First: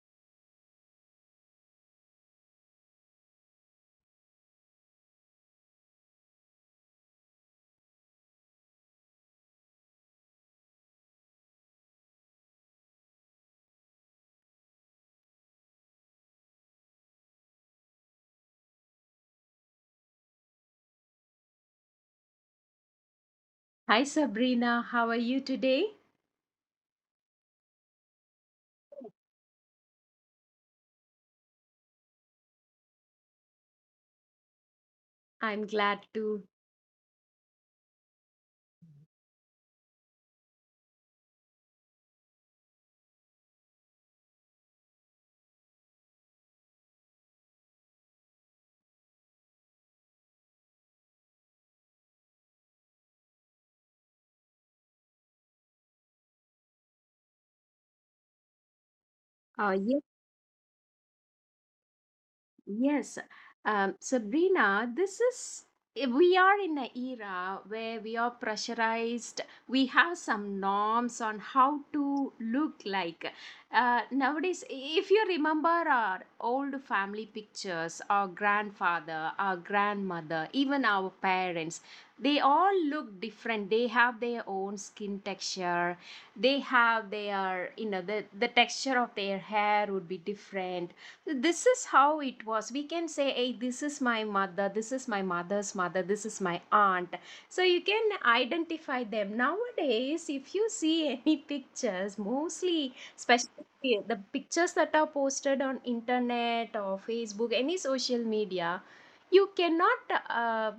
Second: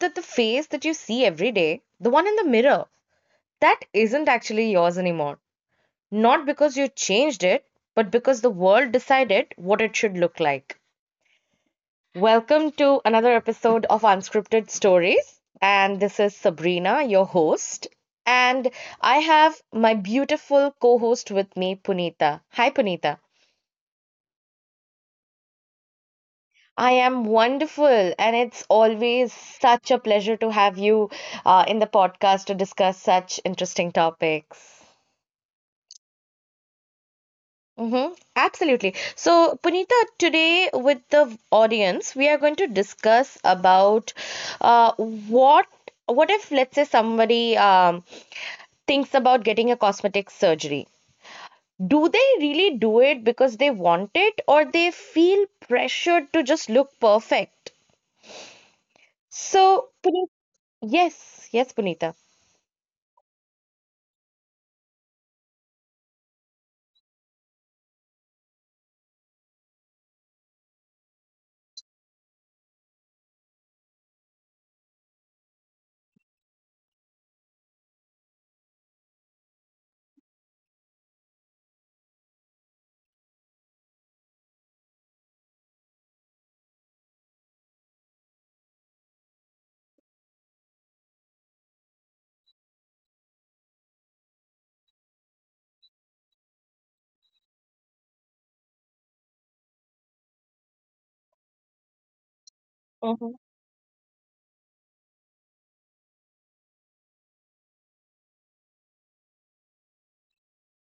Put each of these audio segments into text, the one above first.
that the face that you see every day, the one in the mirror, that isn't actually yours anymore? Not because you changed it, but because the world decided what it should look like. Welcome to another episode of Unscripted Stories. And this is Sabrina, your host. And I have my beautiful co host with me, Punita. Hi, Punita. Hi Sabrina, how are you today? I am wonderful, and it's always such a pleasure to have you in the podcast to discuss such interesting topics. I'm glad to. Mm-hmm. Absolutely. So, Punita, today with the audience, we are going to discuss about uh, what what if, let's say, somebody thinks about getting a cosmetic surgery. Do they really do it because they want it, or they feel pressured to just look perfect? Uh, So, yeah. yes, yes, Punita. Yes, Sabrina, this is we are in an era where we are pressurized. We have some norms on how to look like. Nowadays, if you remember our old family pictures, our grandfather, our grandmother, even our parents, they all look different. They have their own skin texture. They have their, the texture of their hair would be different. This is how it was. We can say, hey, this is my mother, this is my mother's mother, this is my aunt. So you can identify them. Nowadays, if you see any pictures, mostly Mhm, especially the pictures that are posted on internet or Facebook, any social media, you cannot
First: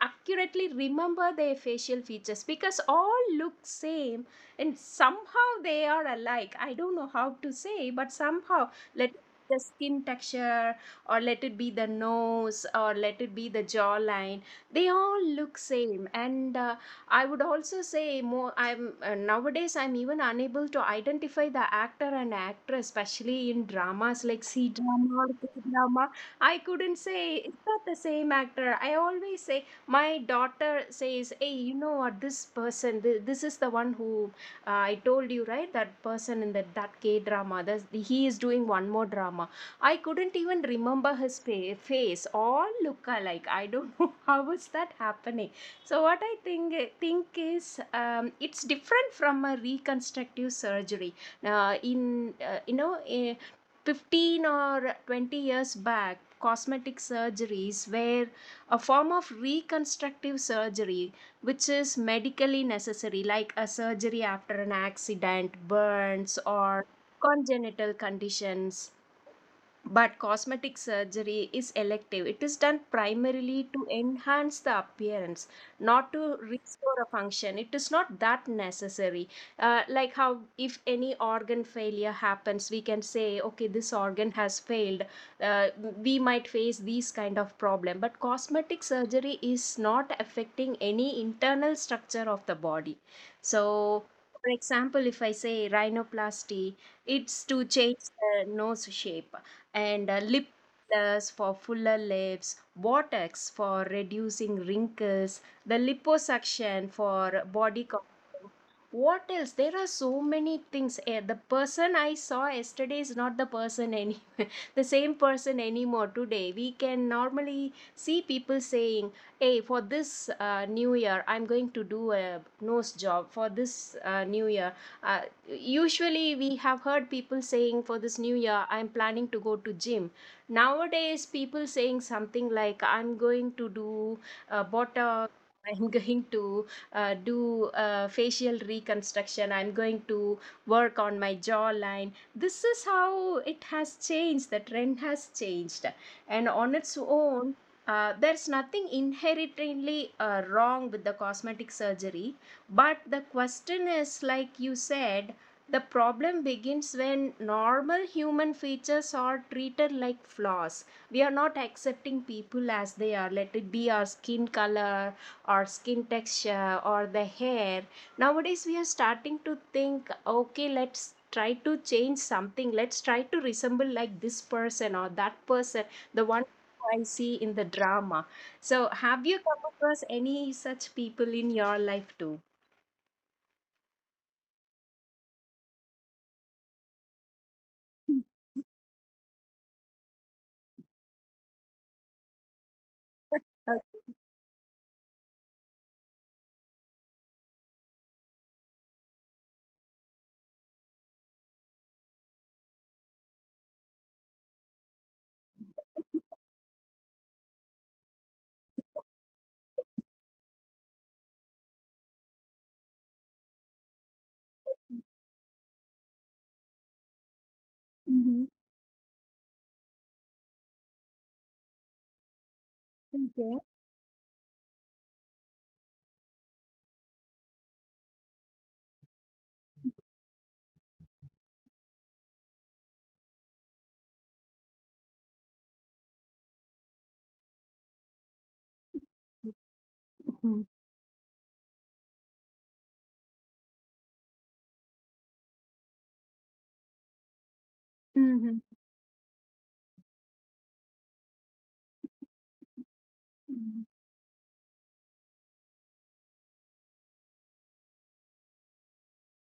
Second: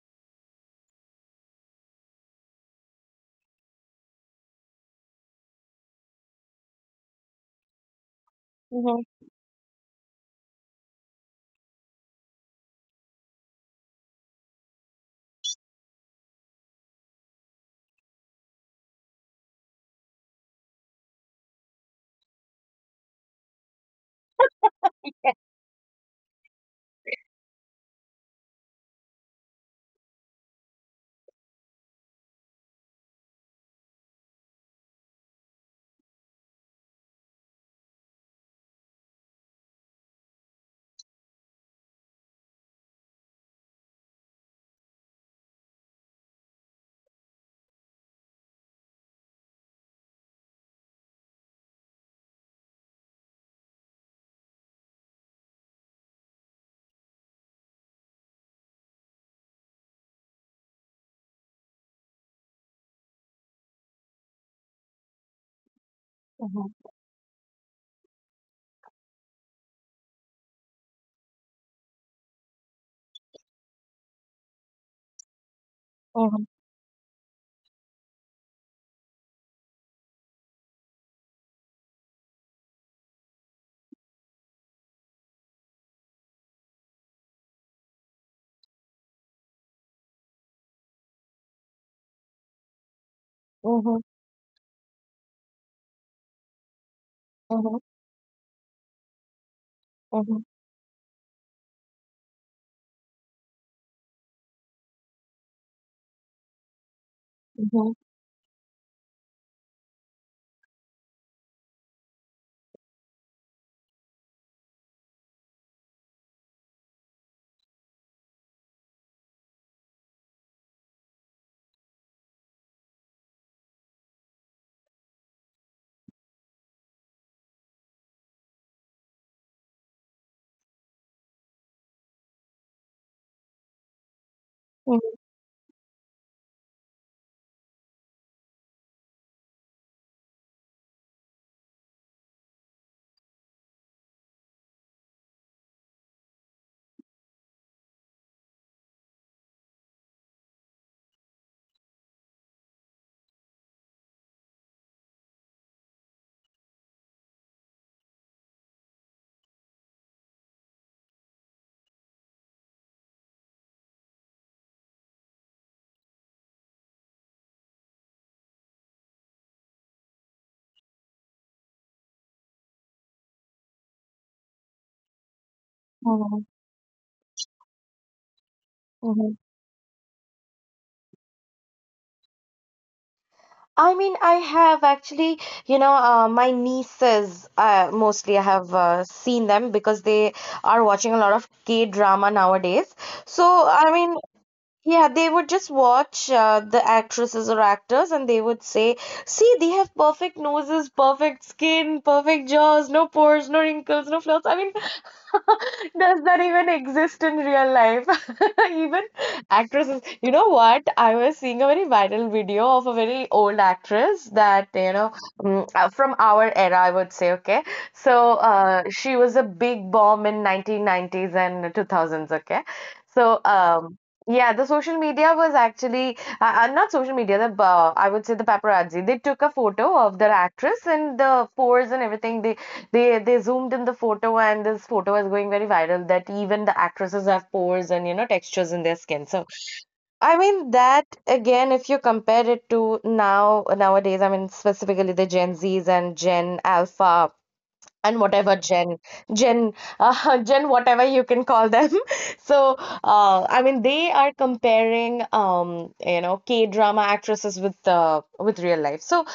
accurately remember their facial features because all look same. And somehow they are alike. I don't know how to say, but somehow, mhm, let the skin texture, or let it be the nose, or let it be the jawline, they all look same. And I would also say more. I'm Nowadays, I'm even unable to identify the actor and actress, especially in dramas like C drama or K drama. I couldn't say it's not the same actor. I always say my daughter says, hey, you know what, this this is the one who I told you, right? That person in that K drama, he is doing one more drama. I couldn't even remember his face. All look alike. I don't know how is that happening. So what I think is, it's different from a reconstructive surgery. In you know. 15 or 20 years back, cosmetic surgeries were a form of reconstructive surgery, which is medically necessary, like a surgery after an accident, burns, mhm, or congenital conditions. But cosmetic surgery is elective. It is done primarily to enhance the appearance, not mhm, to mhm, restore a function. It is not that necessary. Like how, if any organ failure happens, we can say, okay, this organ has failed. Uh, we might face these kind of problem. But cosmetic surgery is not affecting any internal structure of the body. mhm, So, for example, if I say rhinoplasty, it's to mhm, change the nose shape, and lip gloss for fuller lips, Botox for reducing wrinkles, the liposuction for body mhm, contouring. What else? There are so many things. The person I saw yesterday is not the the same person anymore today. We can normally see people saying, "Hey, for this new year, I'm going to do a nose job. For this new year, uh, usually we have heard people saying for this new year, I'm planning to go to gym." Nowadays people saying something like, I'm going to do mhm, Botox, I'm going to do facial reconstruction, I'm going to work on my jawline. This is how it has changed. The trend has changed. And on its own, there's nothing inherently wrong with the cosmetic surgery. But the question is, like you said, the problem begins when normal human features are treated like flaws. We are not accepting people as they are, let it be our skin color, our skin texture, or the hair. Nowadays, we are starting to think, okay, let's try to change something. Let's try to resemble like this person or that person, the one mhm, I see in the drama. So, have mhm. you come across any such people in your life too? I mean, I have actually, my nieces, mostly I have seen them because they are watching a lot of K drama nowadays. So, I mean, yeah, they would just watch the actresses or actors and they would say, see, they have perfect noses, perfect skin, perfect jaws, no pores, no wrinkles, no flaws. I mean, does that even exist in real life? Even actresses. You know what? I was seeing a very viral video of a very old actress that, from our era, I would say, okay? So Mm-hmm. She was a big bomb in 1990s and 2000s, okay? So, Okay. Yeah, the social media was actually not social media. The I would say the paparazzi. They took a photo of their actress and the pores and everything. They zoomed in the photo and this photo is going very viral. That even the actresses have pores and textures in their skin. So I mean that again, if you compare it to now nowadays, I mean specifically the Gen Zs and Gen Alpha and whatever Mhm. gen gen gen whatever you can call them so I Mhm. mean they are comparing K drama actresses with real life. So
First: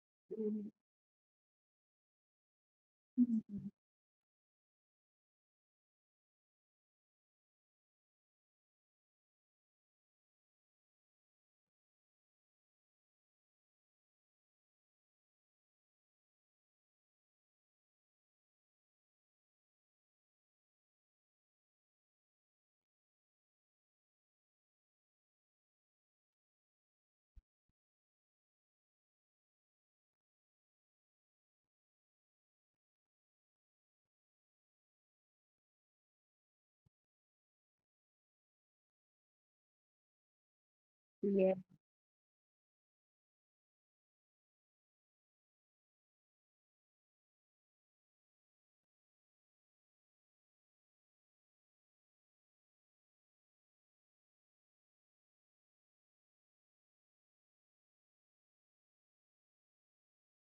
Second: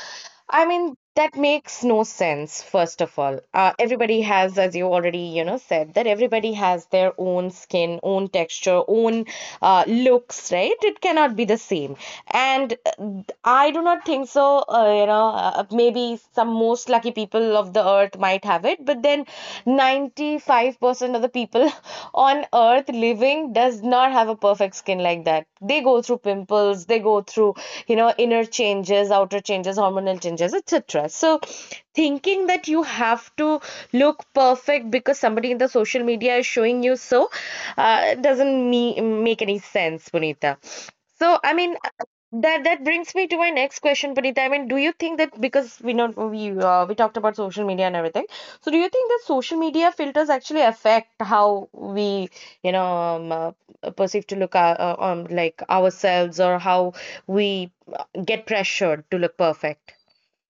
I mean, that makes no sense, first of all. Mhm. Everybody has, as you already, said, that everybody has their own skin, own texture, own looks, right? It cannot be the same. And I do not think so, maybe some most lucky people of the earth might have it, but then 95% of the people on earth living does not have a perfect skin like that. They go through pimples, they go through, inner changes, outer changes, hormonal changes, etc. So thinking that you have to look perfect because somebody in the social media is showing you, so doesn't make any sense, Punita. So, I Yeah. mean, that brings me to my next question, Punita. I mean, do you think that because we know we talked about social media and everything, so do you think that social media filters actually affect how we, you know, um, perceive to look like ourselves or how we get pressured to look perfect?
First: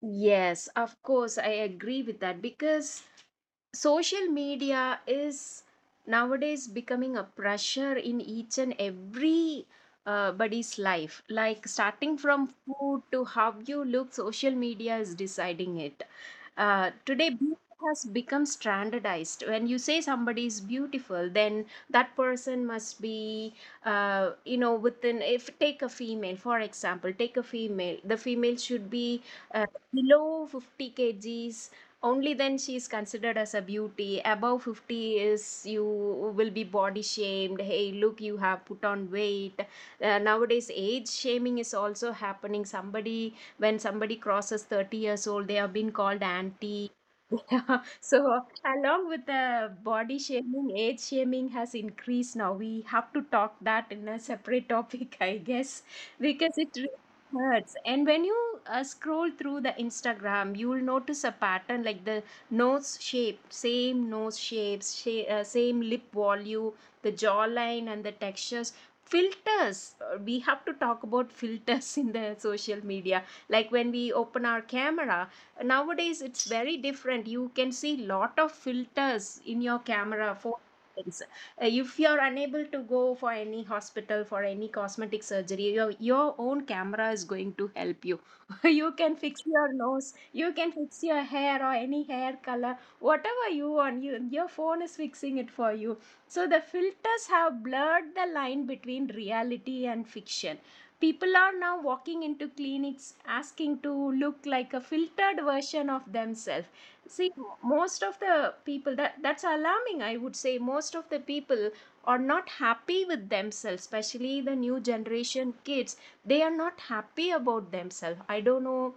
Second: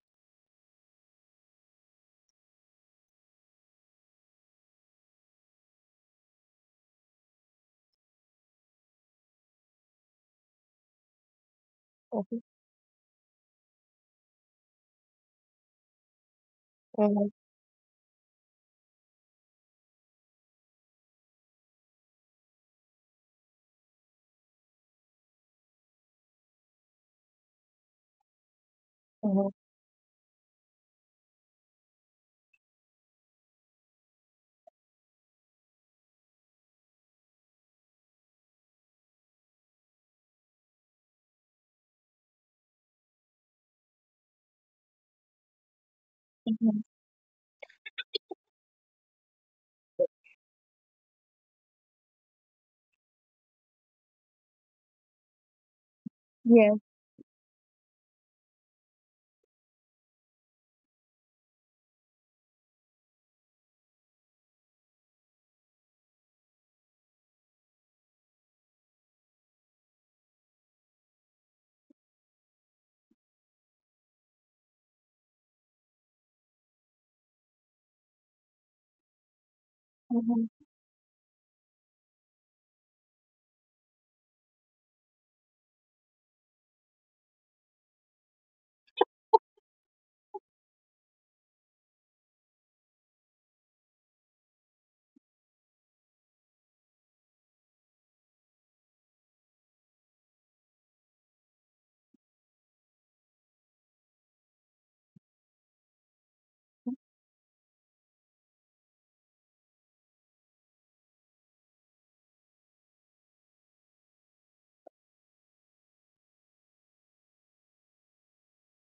Yes, of course, I agree with that, because social media is nowadays becoming a pressure in each and every body's life. Like starting Okay. from food to how you look, social media is deciding it. Uh-huh. Today beauty has become standardized. When you say somebody is beautiful, then that person must be you know, within if take a female, for example, take a female, the female should be uh, below 50 kg kgs, only then she is considered as a beauty. Above 50 is, you will be body shamed, hey look, you have put on weight. Nowadays age shaming is also happening. Somebody when somebody crosses 30 years old, they have been called auntie. Yeah. So along with the body shaming, age shaming has increased. Now we have to talk that in a separate topic, I guess, because it hurts. And when you scroll through the Instagram, you will notice a pattern like the nose shape, same nose shapes, same lip volume, the jawline, and the textures. Filters. We have to talk about filters in the social media. Like when we open our camera nowadays, it's very different. You can see lot of filters in your camera. For if you are unable to go for any hospital for any cosmetic surgery, your own camera is going to help you. You can fix your nose, you can fix your hair or any hair color, whatever you want, you, your phone is fixing it for you. So the filters have blurred the line between reality and fiction. People are now walking into clinics asking to look like a filtered version of themselves. See, most of the people that that's alarming, I would say. Most of the people are not happy with themselves, especially the new generation kids. They are not happy about themselves. I don't know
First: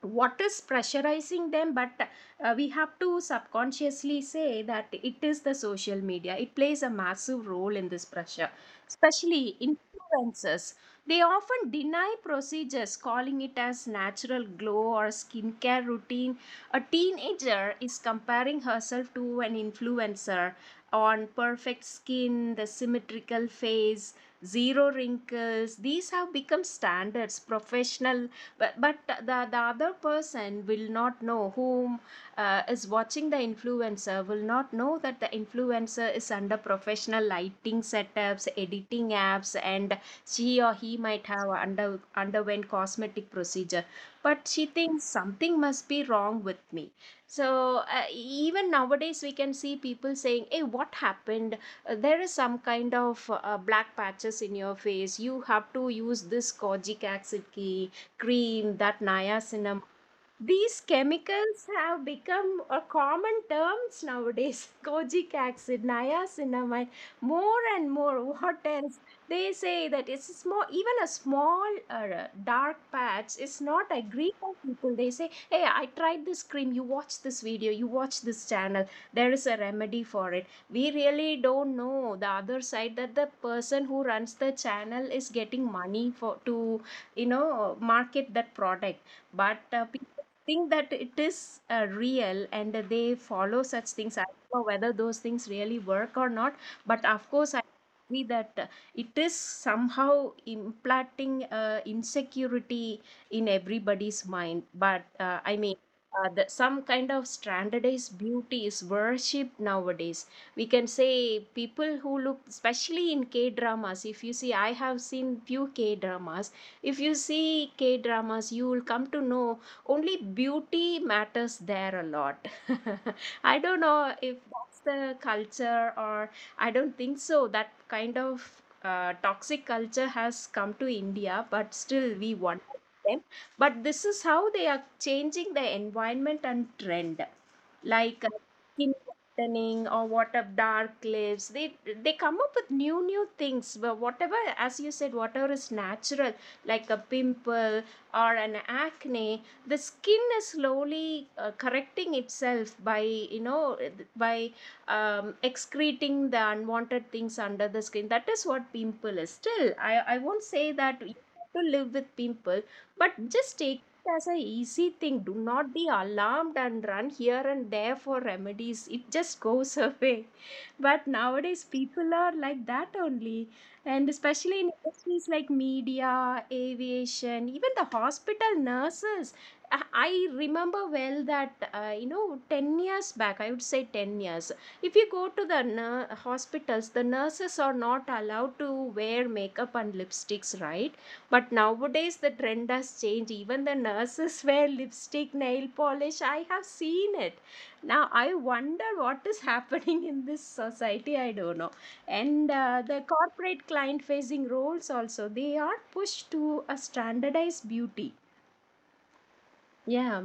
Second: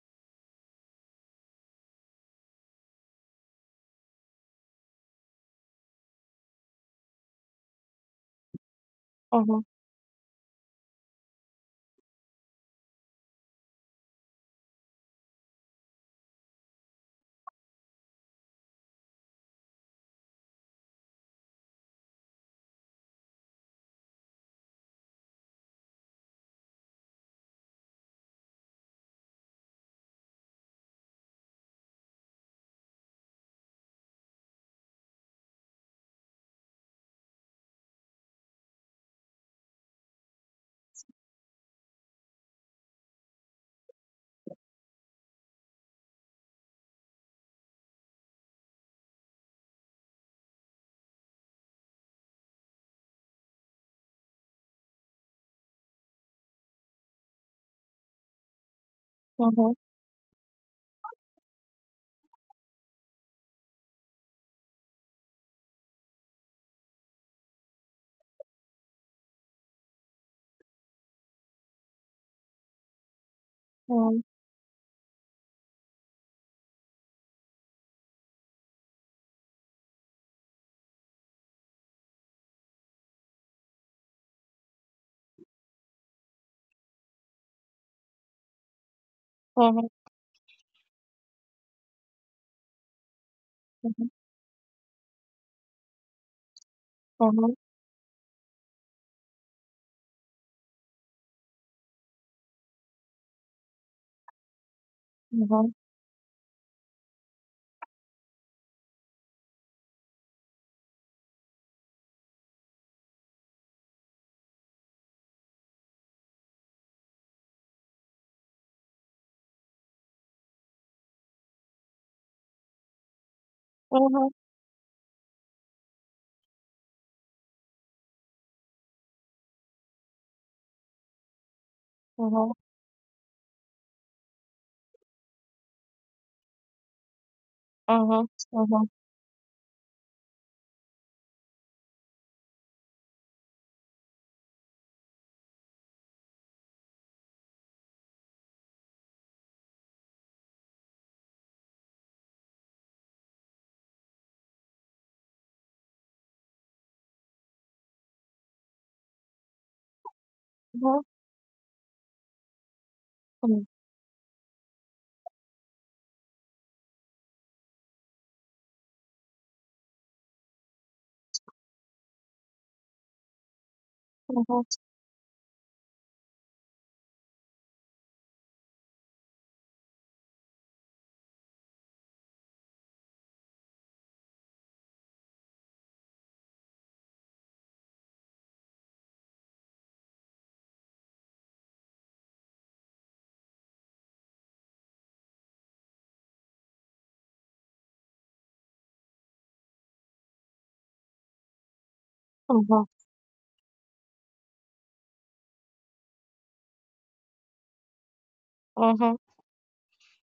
what is pressurizing them, but we have to subconsciously say that it is the social media. It plays a massive role in this pressure, especially Uh-huh. influencers. They often deny procedures, calling it as natural glow or skincare routine. A teenager is comparing herself to an influencer on perfect skin, the symmetrical face, zero wrinkles. These have become standards, professional. but but the, the other person will not know, whom is watching, the influencer will not know that the influencer is under professional lighting setups, editing apps, and she or he might have underwent cosmetic procedure. But she thinks something must be wrong with me. So even nowadays we can see people saying, hey, what happened? There is some kind of black patches in your face, you have to use this kojic acid key cream, that Uh-huh. niacinamide. These chemicals have become a common terms nowadays. Kojic acid, niacinamide, more and more. What else? They say that it's a small, even a small dark patch is not agreed by people. They say, hey, I tried this cream. You watch this video. You watch this channel. There is a remedy for it. We really don't know the other side, that the person who runs the channel is getting money for to, you know, market that product. But Uh-huh. people think that it is real, and they follow such things. I don't know whether those things really work or not, but of course, Uh-huh. I agree that it is somehow implanting insecurity in everybody's mind. But I mean, some kind of standardized beauty is worshipped nowadays. We can say people who look, especially in K dramas, if you see, I have seen few K dramas. If you see K dramas, you will come to know only beauty matters there a lot. I don't know if that's the culture or I don't think so that kind of toxic culture has come to India, but still we Uh-huh. want them. But this is how they are changing the environment and trend, like Uh-huh. Uh-huh. skin whitening or what of dark lips. They come up with new things. But whatever, as you said, whatever is natural, like a pimple or an acne, the skin is slowly correcting itself by, you know, by excreting the unwanted things under the skin, that is what pimple is. Still, I won't say that you have to live with pimple, but just Uh-huh. take it as a easy thing. Do not be alarmed and run here and there for remedies. It just goes away. But nowadays people are like that only. And especially Uh-huh. in industries like media, aviation, even the hospital nurses, I I remember well that you know, 10 years back, I would say 10 years, if you go to the hospitals, the nurses are not allowed to wear makeup and lipsticks, right? But nowadays the trend has changed. Even the nurses wear lipstick, nail polish, I have seen it. Now I wonder what is happening in this society, I don't know. And Uh-huh. the corporate client facing roles also, they are pushed to a standardized beauty. Uh-huh. Yeah.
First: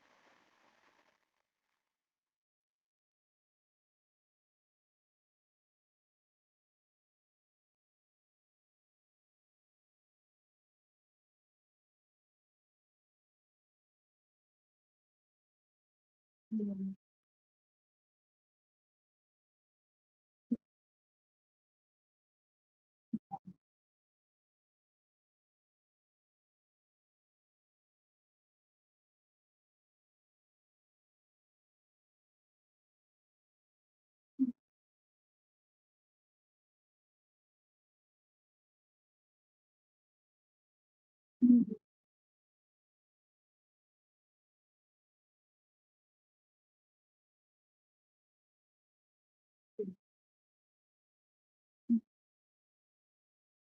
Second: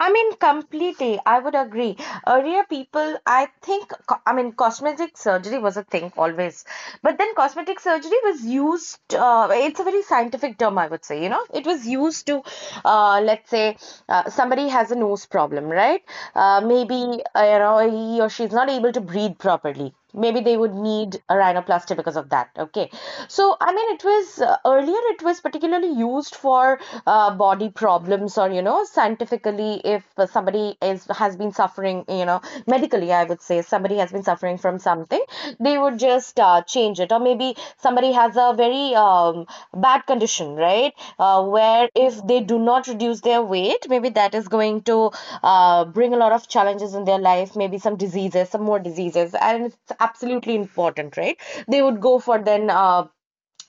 I mean, completely. I would agree. Earlier, people, I think, I mean, cosmetic surgery was a thing always. But then cosmetic surgery was used, it's a very scientific term, I would say. You know, it was used to, let's say, somebody has a nose problem, right? Maybe, he or she's not able to breathe properly. Maybe they would need a rhinoplasty because of that. Okay. So, I mean, it was earlier, it was particularly used for body problems or, scientifically, if somebody is has been suffering, medically, I would say, somebody has been suffering from something, they would just change it. Or maybe somebody has a very bad condition, right? Uh, Mm, where if they do not reduce their weight, maybe that is going to bring a lot of challenges in their life, maybe some diseases, some more diseases. And it's absolutely important, right? They mm, would go for then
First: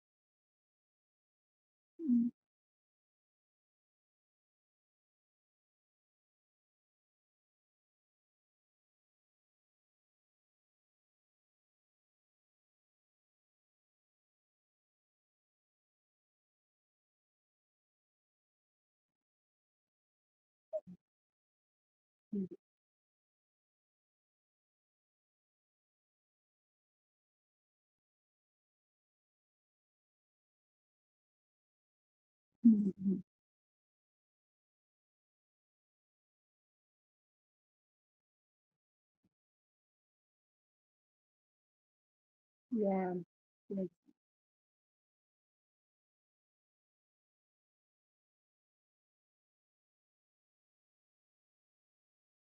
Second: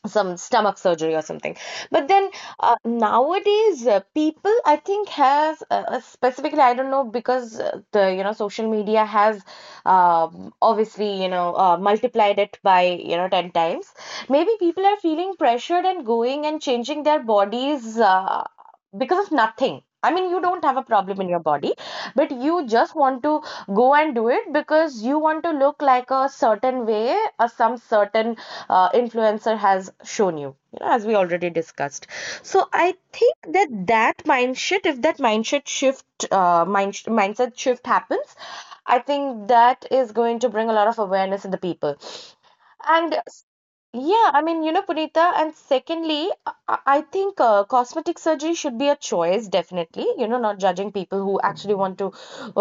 some stomach surgery or something. But mm, then nowadays people I think has specifically I don't know because the social media has obviously multiplied it by 10 times. Maybe people are feeling pressured and going and changing their bodies because of nothing. I mean, you don't have a problem in your body but mm, you just want to go and do it because you want to look like a certain way or some certain influencer has shown you, you know as we already discussed. So I mm, mm. think that, that mindset, if that mindset shift happens, I think that is going to bring a lot of awareness in the people. Yeah, And yes, yeah, I mean, Punita, and secondly, I think cosmetic surgery should be a choice, definitely. You know, not judging people who actually want to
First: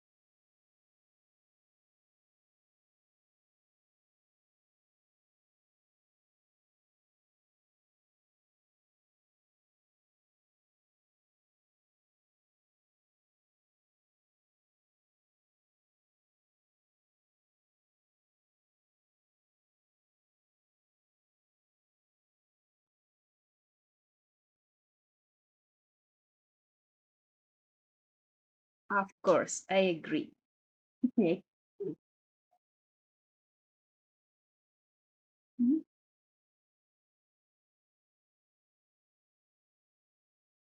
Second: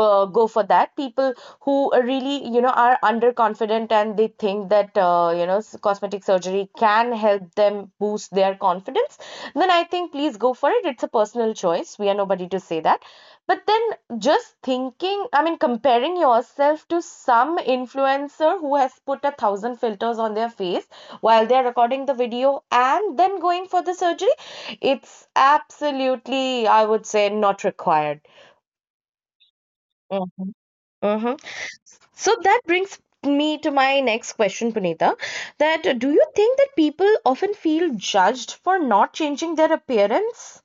go for that. People who are really, are underconfident and they think that, cosmetic surgery can help them boost their confidence, then I think please go for it. It's a personal choice. We are nobody to say that. But then just thinking, I mean, comparing yourself to some influencer who has put a thousand filters on their face while they're recording the video and then going for the surgery, it's absolutely, I would say, not required. of course, I agree. Mhm, mhm. So that brings me to my next question, Punita. Yeah. That do you think that people often feel judged for not changing their appearance?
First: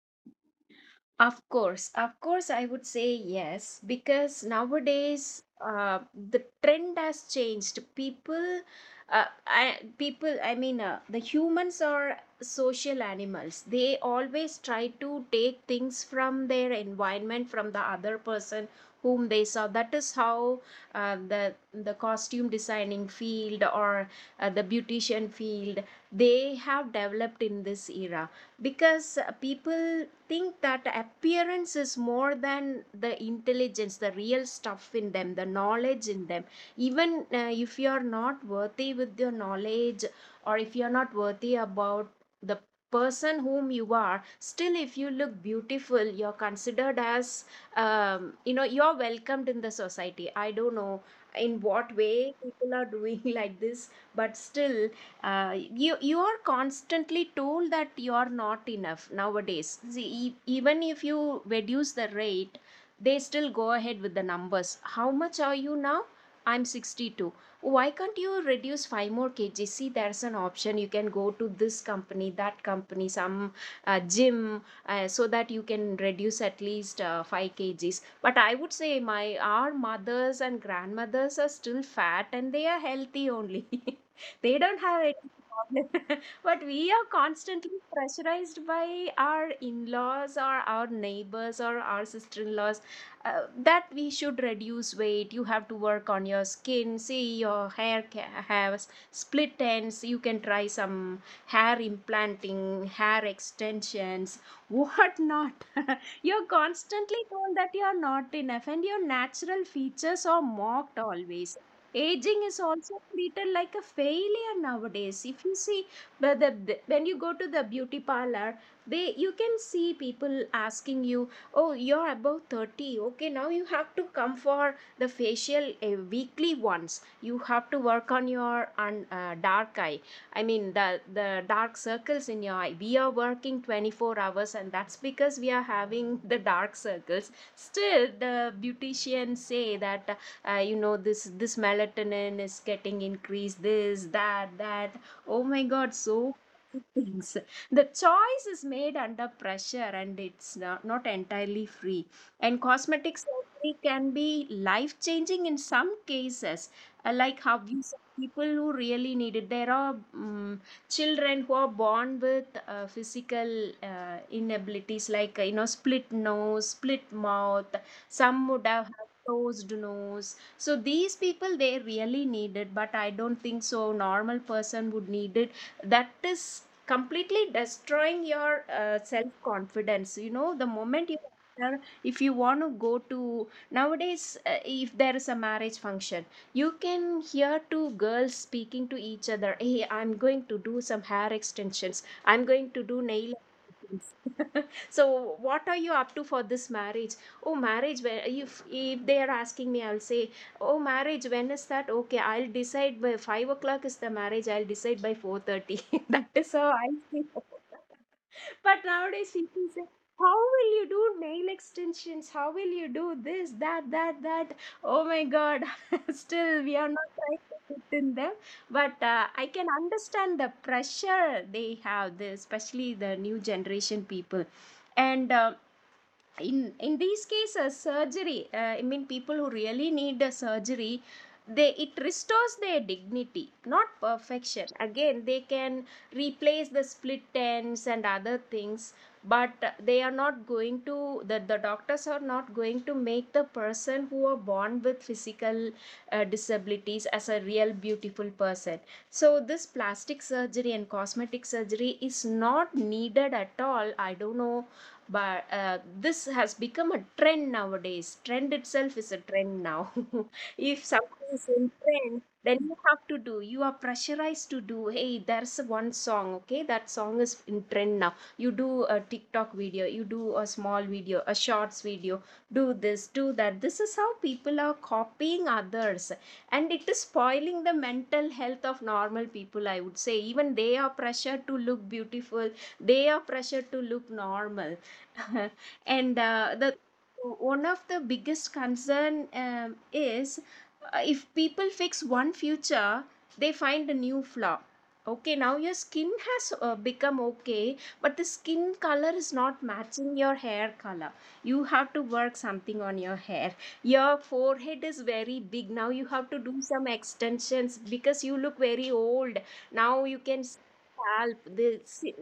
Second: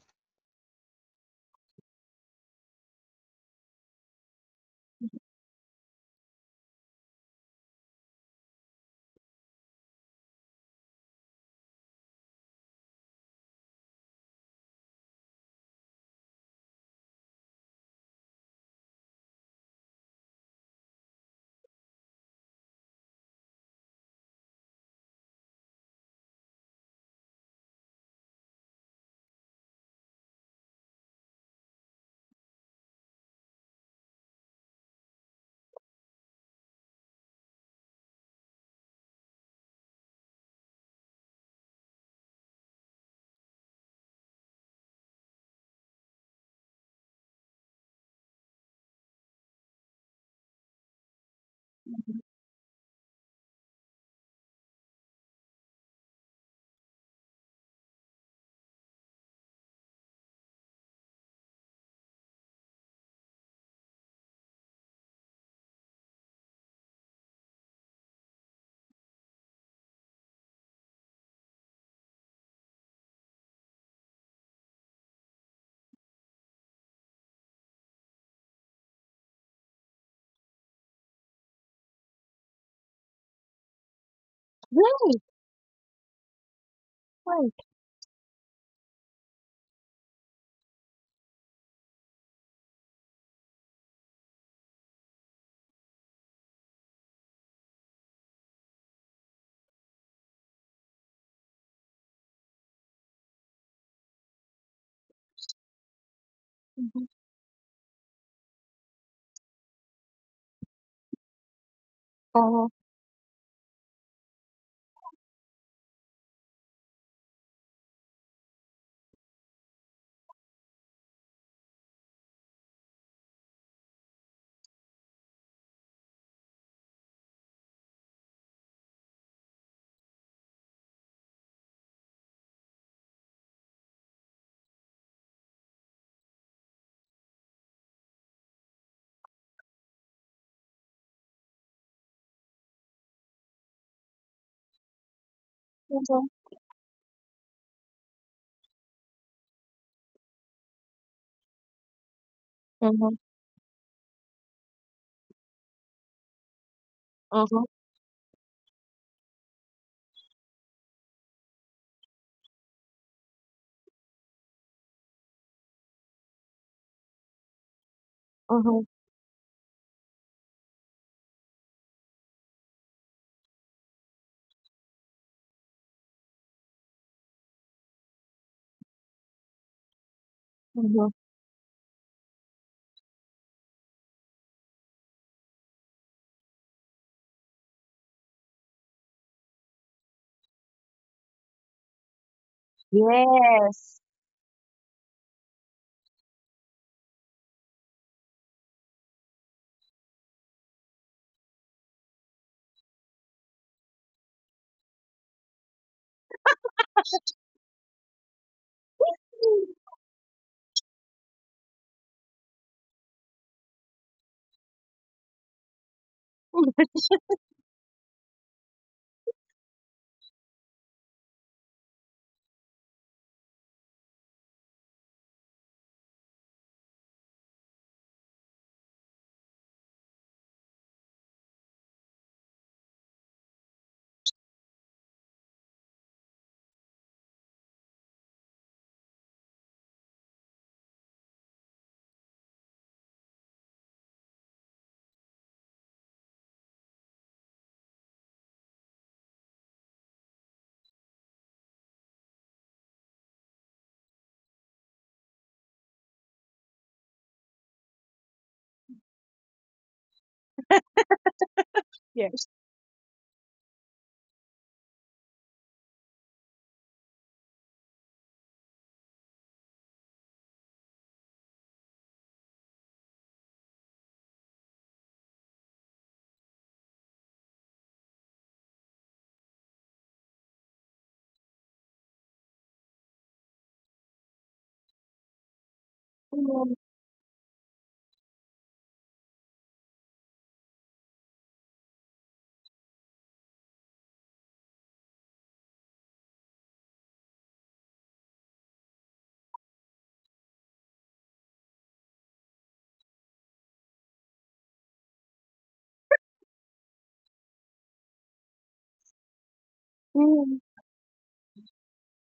Of course, I would say yes, because nowadays the trend has changed. People, people, I mean, the humans are social animals. They always try to take things from their environment, from the other person whom they saw. That is how the costume designing field or the beautician field they have developed in this era because people think that appearance is more than the intelligence, the real stuff in them, the knowledge in them. Even if you are not worthy with your knowledge or if you are not worthy about the person whom you are, still if you look beautiful, you're considered as, you're welcomed in the society. I don't know in what way people are doing like this, but still, you are constantly told that you are not enough nowadays. See, even if you reduce the rate, they still go ahead with the numbers. How much are you now? I'm 62. Why can't you reduce 5 more kgs? See, there's an option. You can go to this company, that company, some gym, so that you can reduce at least 5 kgs. But I would say my, our mothers and grandmothers are still fat and they are healthy only. They don't have Yes. any problem. But we are Mhm, constantly pressurized by our in-laws or our neighbors or our sister-in-laws, that we should reduce weight. You have to work on your skin. See, your hair has split ends. You can try some hair implanting, hair extensions, what not. You're constantly told that you're not enough and your natural features are mocked always. Aging is mhm, also treated like a failure nowadays, if you see. But when you go to the beauty parlor, they, you can see people asking you, oh, you're above 30, okay, now you have to come for the facial weekly once, you have to work on your dark eye, I mean the dark circles in your eye. We are working 24 hours and that's because we are having the dark circles. Still the beauticians say that this melatonin is getting increased, this, that, that. Oh my god! So things, the choice is made under pressure and it's not entirely free. And cosmetic surgery can be life changing in some cases, like how mhm, you said, people who really need it. There are children who are born with physical inabilities, like split nose, split mouth. Some would mhm, have had closed nose. So these people, they really need it, but I don't think so normal person would need it. That is completely destroying your self confidence, you know, the moment mhm. you are- if you want to go to, nowadays if there is a marriage function, you can hear two girls speaking to each other, hey, I'm going to do some hair extensions, I'm going to do nail Yes. extensions." So what are you up to for this marriage? Oh, marriage, where, if they are asking me, I'll say, oh, marriage. When is that? Okay, I'll decide by 5 o'clock is the marriage. I'll decide by 4:30. That is how I feel. But nowadays people say, how will you do nail extensions? How will you do this, that, that, that? Oh my God! Still, we are not trying to fit in them. But I can understand the pressure they have, especially the new generation people, and. In these cases surgery, I mean people who really need a surgery, they, it restores their dignity, not perfection. Again, they can replace the split ends and other things, but they are not going to, the doctors are not going to make the person who are born with physical disabilities as a real beautiful person. So this plastic surgery and cosmetic surgery is not needed at all, I don't know. But this has become a trend nowadays. Trend itself is a trend now. If something is in trend, Yes. then you have to do, you are pressurized to do. Hey, there's one song, okay, that song is in trend now, you do a TikTok video, you do a small video, a shorts video, do this, do that. This is how people are copying others, and it is spoiling the mental health of normal people, I would say. Even they are pressured to look beautiful, they are pressured to look normal. And the one of the biggest concern is, if people fix one feature, they find a new flaw. Okay, now your skin has become okay, but the skin color is not matching your hair color, you have to work something on your hair. Your forehead is very big, now you have to do some extensions because you look very old. Now you can Mhm. scalp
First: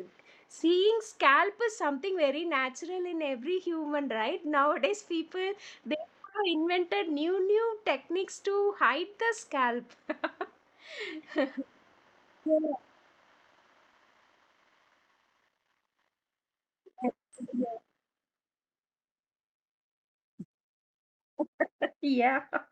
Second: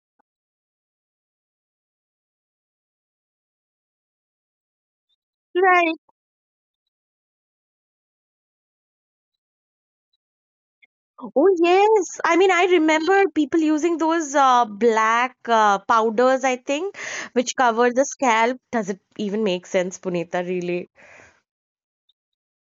seeing scalp is something very natural in every human, right? Nowadays, people, Right. they have invented new new techniques to hide the scalp. Oh yes, I mean I remember people using those black powders, I think, which cover the scalp. Does it even make sense, Punita, really? Yeah,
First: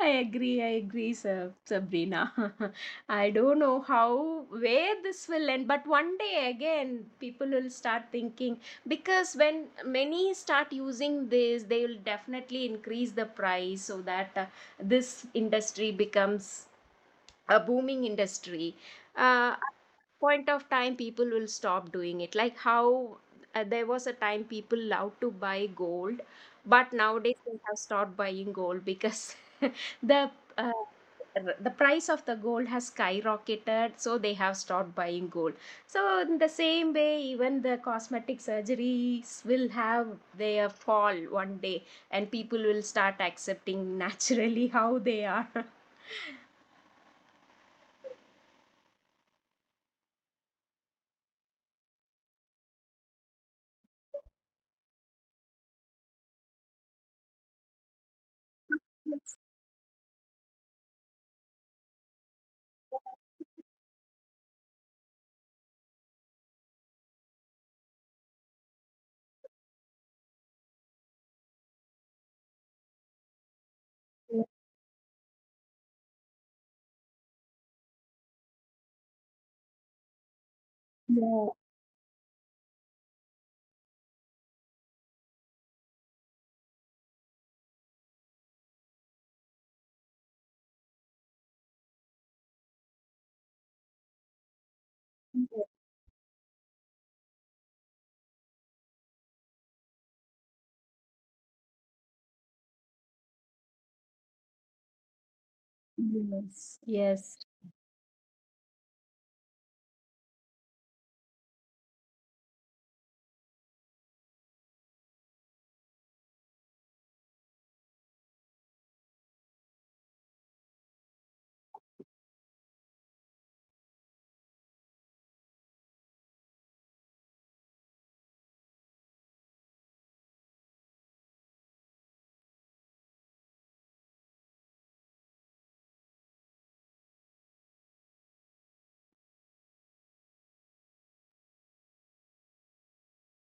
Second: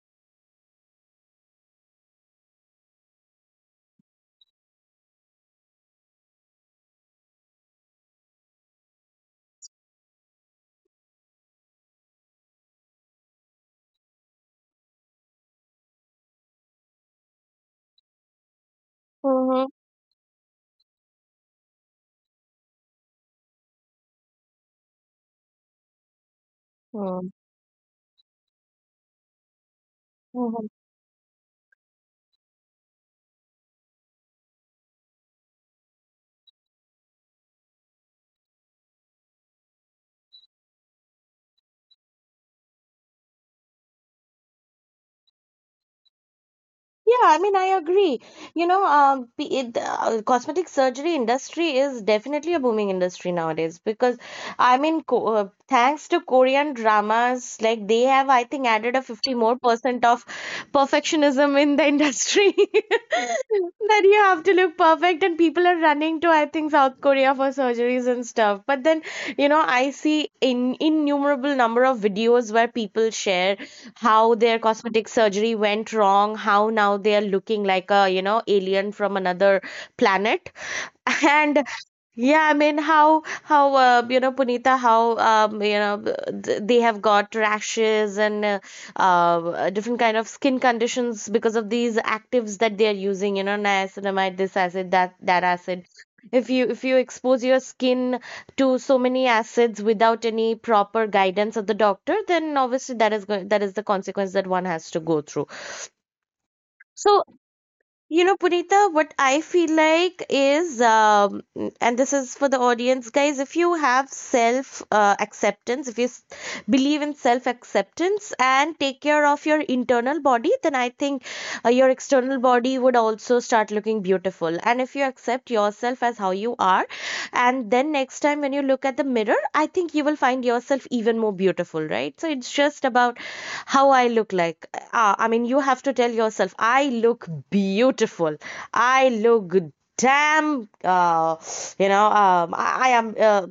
I agree. I agree, Sabrina. I don't know how, where this will end, but one day again, people will start thinking, because when many start using this, they will definitely increase the price so that this industry becomes a booming industry. uh, Mm-hmm. Point of time people will stop doing it. Like how, there was a time people loved to buy gold, but nowadays they have stopped buying gold because the Mm-hmm. uh, the price of the gold has skyrocketed, so they have stopped buying gold. So in the same way, even the cosmetic surgeries will have their fall one day, and people will start accepting naturally how they are. Yeah, I mean I agree. Cosmetic surgery industry is definitely a booming industry nowadays because I mean, thanks to Korean dramas, like they have, I think, added a 50 Yes, more percent of perfectionism in the industry that you have to look perfect, and people are running to, I think, South Korea for surgeries and stuff. But then, I see in innumerable number of videos where people share how yes, their cosmetic surgery went wrong, how now they are looking like a, alien from another planet. yeah. And yeah, I mean, how Punita, how they have got rashes and different kind of skin conditions because of these actives that they are using, niacinamide, this acid, that acid. If you expose your skin to so many acids without any proper guidance of the doctor, then obviously that is going that is the consequence that one has to go through. Yes, So yes. Punita, what I feel like is, and this is for the audience, guys, if you have self acceptance, if you believe in self acceptance and take care of your internal body, then I think your external body would also start looking beautiful. And if you accept yourself as how you are, and then next time when you look at the mirror, I think you will find yourself even more beautiful, right? So it's just about how I look like. I mean, you have to tell yourself, I look beautiful. I look good. Damn, uh, I am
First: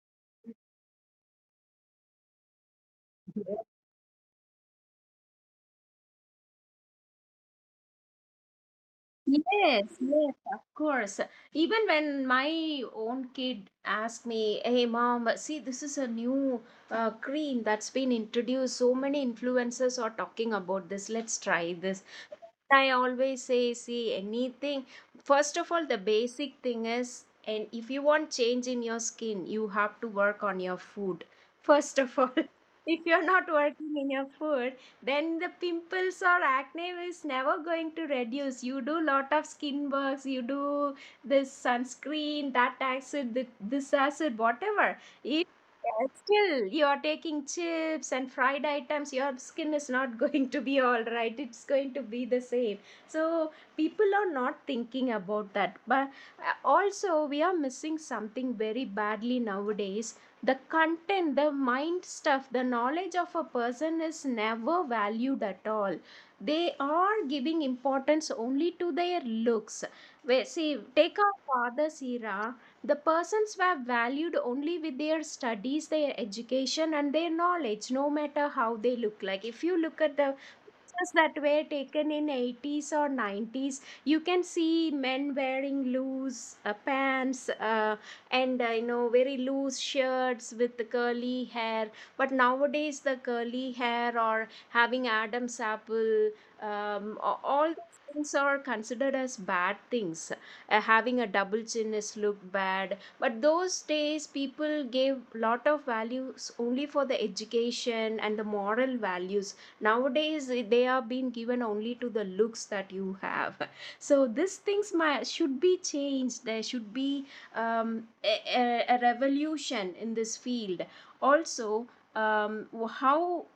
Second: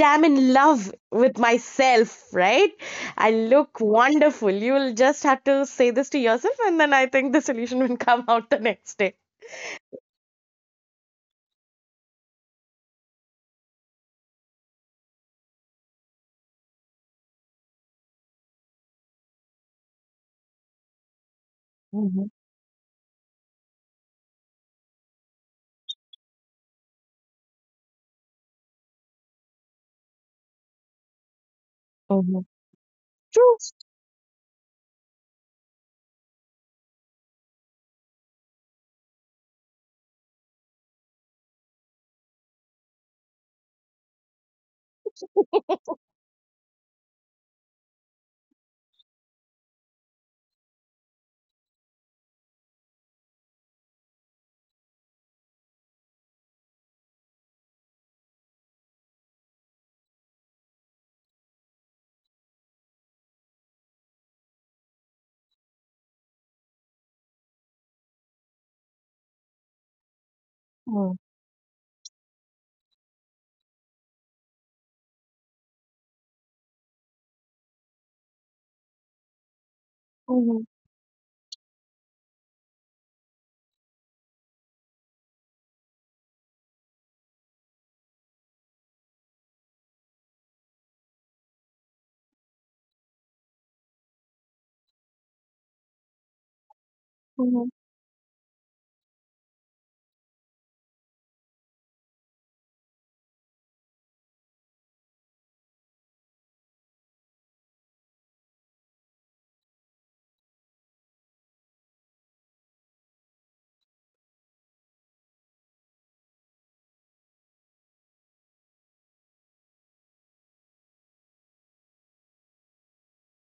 damn in love with myself, right? I look wonderful. You will just have to say this to yourself, and then I think the solution will come out the next day. Yes, yes, of course. Even when my own kid asked me, "Hey, mom, see, this is a new cream that's been introduced. So many influencers are talking about this. Let's try this." Mhm. I always say, see, anything. First of all, the basic thing is, and if you want change in your skin, you have to work on your food. First of all, Mhm, if you're not working in your food, then the pimples or acne is never going to reduce. You do lot of skin works, you do this sunscreen, that acid, this acid, whatever. If still you are taking chips and fried items, your skin is not going to be all right, it's going to be the same. So people are not thinking about that. But also we are missing something very badly nowadays. The content, the mind stuff, the knowledge of a person is never valued at all. They are giving importance only to their looks. Where, see, mhm, take our father's era, the persons were valued only with their studies, their education and their knowledge, no matter how they look like. If you look at the mhm, pictures that were taken in 80s or 90s, you can see men wearing loose pants and very loose shirts with the curly hair. But nowadays the curly hair or having Adam's apple, mhm, all things are considered as bad things. Having a double chin is looked bad, but those days people gave lot of values only for the education and the moral values. Nowadays they are being given only to the looks that you have. So these things should be changed. There should be a revolution in this field also. um, how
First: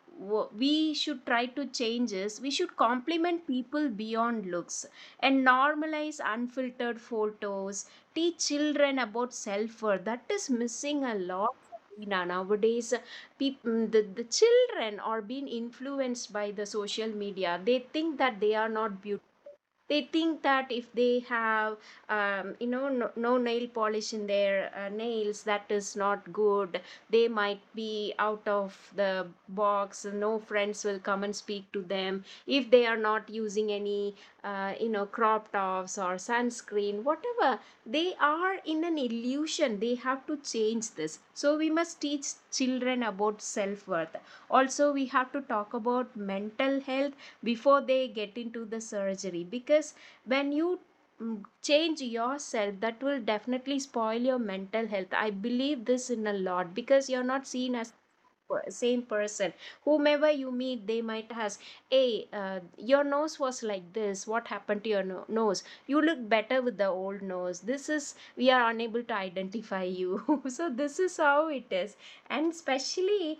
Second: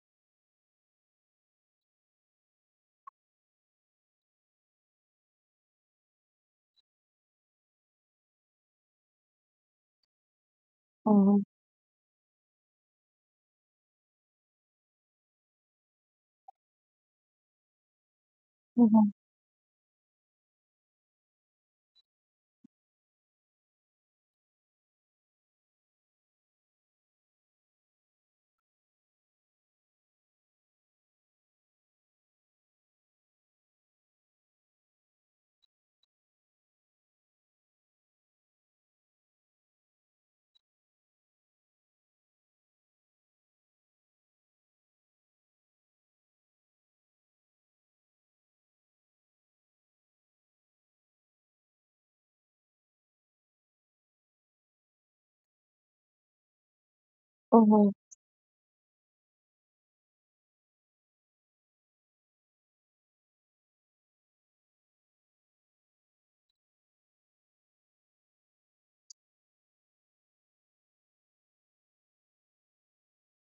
we should try to change is we should compliment people beyond looks and normalize unfiltered photos, teach children about self-worth. That is missing a mhm, lot, Sabina. Nowadays people, the children are being influenced by the social media. They think that they are not mhm, beautiful. They think that if they have no nail polish in their nails, that is not good. They might be out of the box, no friends will come and speak to them if they are not using any crop tops or sunscreen, whatever. They are in an illusion, they have to change this. So we must teach children about self worth. Also, we have to talk about mental health before they get into the surgery. Because when you change yourself, that will definitely spoil your mental health. I believe this in a lot, because you're not seen mhm, as same person. Whomever you meet, they might ask, hey, your nose was like this, what happened to your nose? You look better with the old nose. This is, we are unable to identify you. So this is how it is. And especially,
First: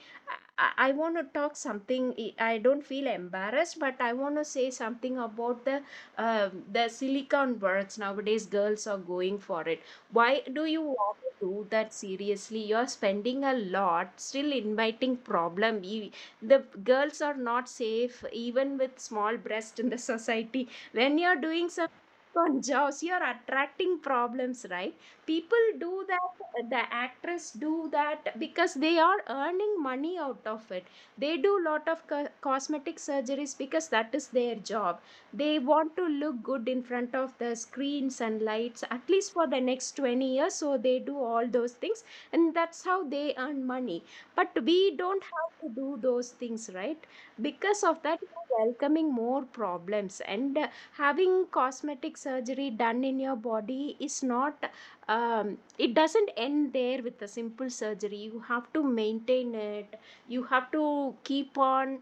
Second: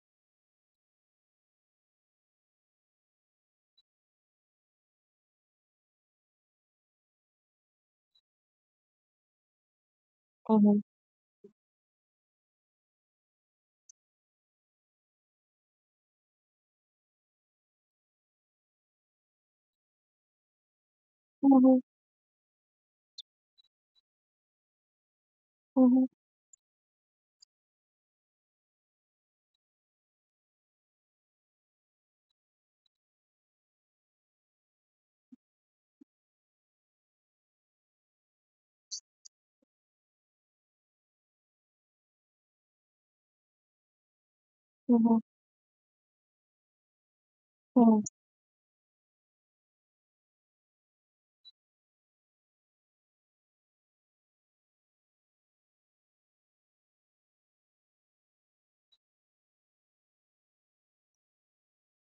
I want to talk something, I don't feel embarrassed, but I want to say something about the silicone words. Nowadays girls are going for it. Why mhm, do you mhm, want to do that? Seriously, you're spending a lot, still inviting problem. E- the girls are not safe even with small breast in the society. When you're doing mhm, some on jobs, you're attracting problems, right? People mhm, do mhm, that, the actress do that because they are earning money out of it. They do lot of cosmetic surgeries because that is their job. They want to look good in front of the screens and lights at least for the next 20 years, so they do all those things, and that's how they earn money. But we mhm, don't have to do those things, right? Because of that, you're welcoming more problems. And having cosmetic surgery done in your body is not it doesn't end there with a simple surgery. You have to maintain it, you have to keep on,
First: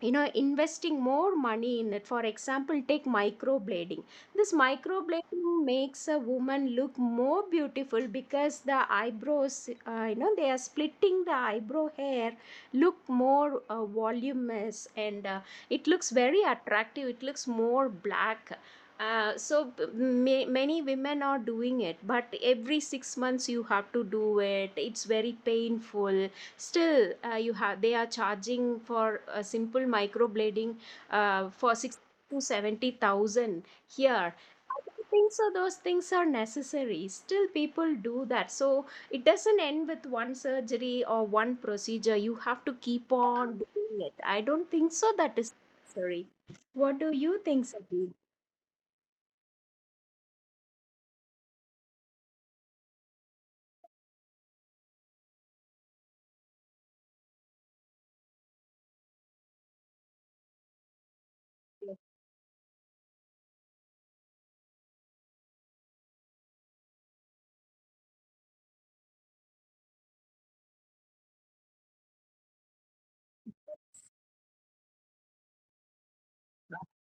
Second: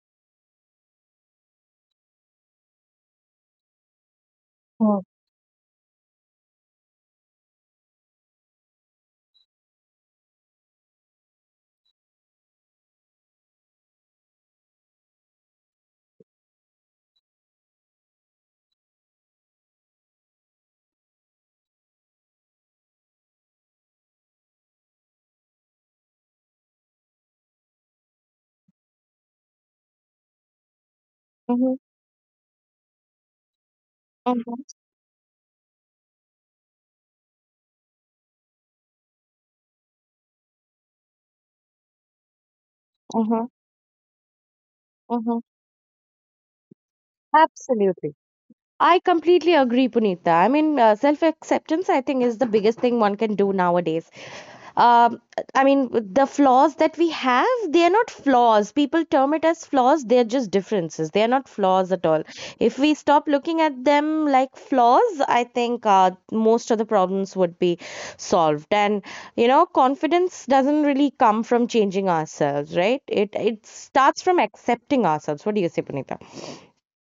you know, investing more money in it. For example, take microblading. This microblading makes a woman look more beautiful because the eyebrows, they are splitting the eyebrow hair, look more voluminous, and it looks very attractive, it looks more black. So many women are doing it, but every 6 months you have to do it, it's very painful. Still, you have, they are charging for a simple microblading mhm, for 60 to 70,000 here. mhm, I don't think so those things are necessary. Still, people do that. So it doesn't end with one surgery or one procedure. You have to keep mhm, on doing it. I don't think so mhm. that is necessary. What do you think, Absolutely. Sabine? I completely agree, Punita. I mean, self acceptance, I think, is the biggest thing one can do nowadays. um, I mean, the flaws that we have, they are not flaws. People term it as flaws. They're just differences. They are not flaws at all. If we stop looking at them like flaws, I think most of the problems would be solved. And confidence doesn't really come from changing ourselves, right? It starts from accepting ourselves. What do you say, Punita?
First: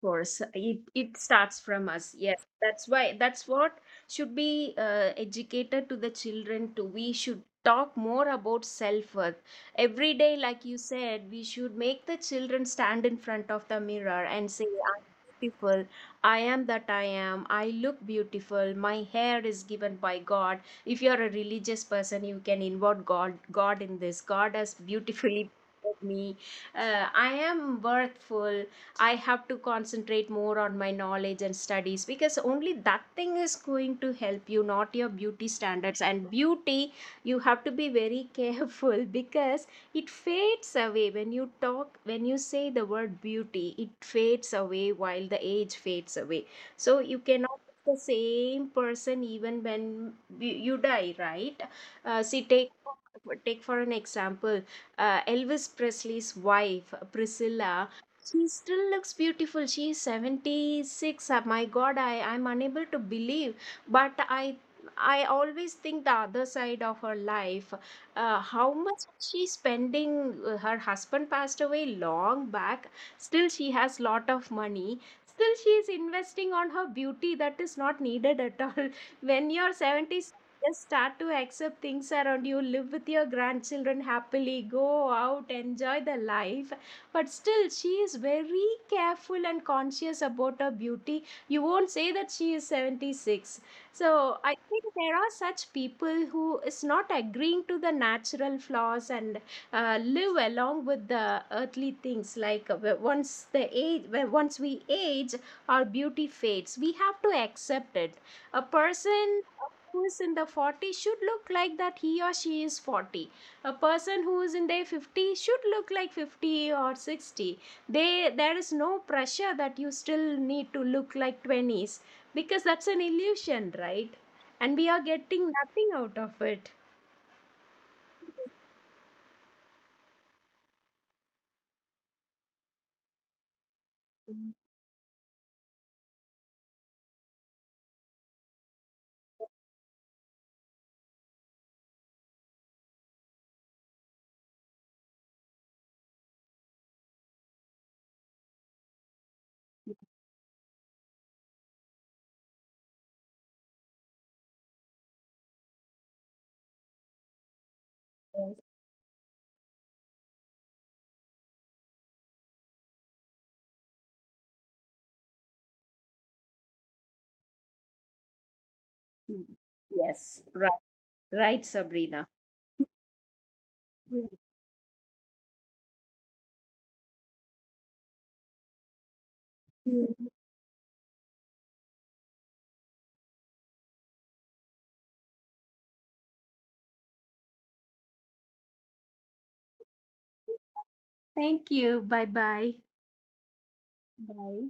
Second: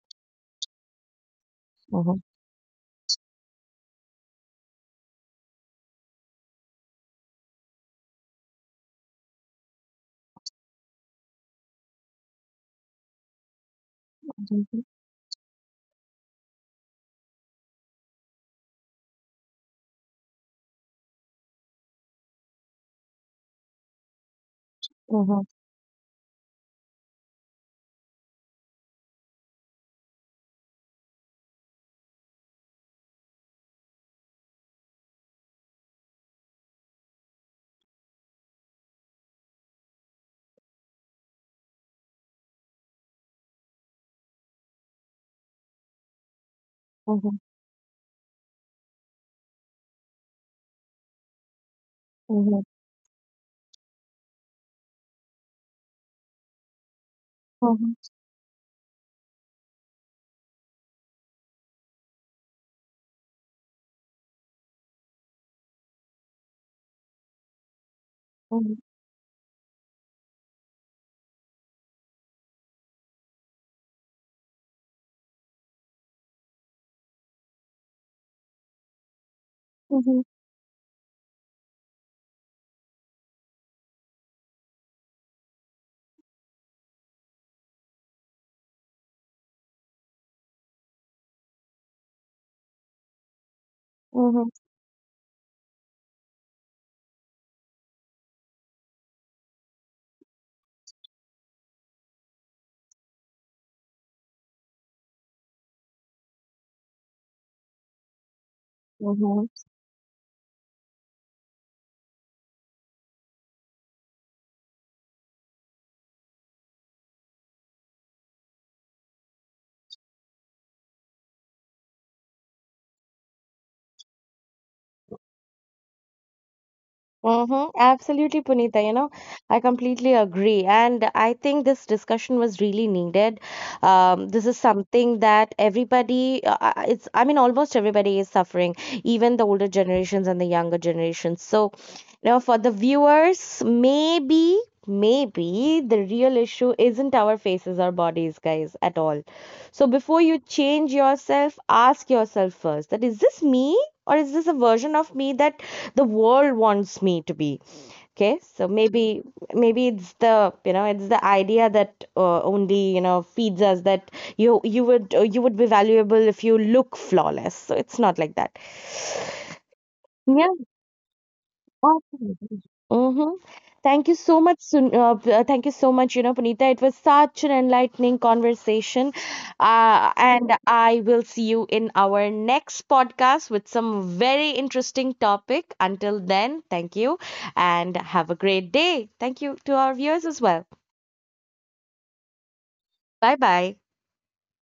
Course it starts from us, Mm-hmm, yes, that's why, that's what should be educated to the children too. We should talk more about self-worth every day, like you said. We should make the children stand in front of the mirror and say, I'm beautiful, I am that I am, I look beautiful, my hair is given by god. If you're a religious person, you can involve god in this. God has mm-hmm, beautifully made me, I am worthful. I have to concentrate more on my knowledge and studies, because only that thing is going to help you, not your beauty standards. And beauty, you have to be very careful, because it fades away. When you talk, when you say the word beauty, it fades away while the age fades away. So you mm-hmm, cannot be the same person even when you die, right? uh, see mm-hmm, take take for an example, Elvis Presley's wife Priscilla. mm-hmm, She still looks beautiful. She is 76. My God, I am unable to believe. But I always think the other side of her life. How much she's spending? Her husband passed away long back. Still, she has lot of money. Still, she is investing on her beauty, that is not needed at all. When you're mm-hmm, 76, just start to accept things around you. Live with your grandchildren happily. Go out, enjoy the life. But still she is very careful and conscious about her beauty. You won't say that she is 76. So mm-hmm, I think there are such people who is not agreeing to the natural flaws and live along with the earthly things, like once we age, our beauty fades, we have to accept it. A person mm-hmm, who is in the 40 should look like that he or she is 40. A person who is in their 50 should look like 50 or 60. They, there is no pressure that you still need to look like 20s, because that's an illusion, right? And we are getting nothing out of it. mm-hmm. Absolutely, Punita. You know, I completely agree. And I think this discussion was really needed. Um, Yes. this is something that everybody, I mean, almost everybody is suffering, even the older generations and the younger generations. So now, for the viewers, maybe the real issue isn't our faces or bodies, guys, at all. So, before you change yourself, ask yourself first, that is this me or is this a version of me that the world wants me to be? Okay, so maybe it's the idea that only feeds us that you would be valuable if you look flawless. So it's not like that. Mm. Yes, Yeah. right. Right, Sabrina. Mm-hmm. Thank you so much, Sun- p- thank you so much, you know, Punita. It was such an enlightening conversation. Mm. And I will see you in our next podcast with some very interesting topic. Until then, thank you and have a great day. Thank you to our viewers as well. Thank you, bye bye. Bye bye. Bye.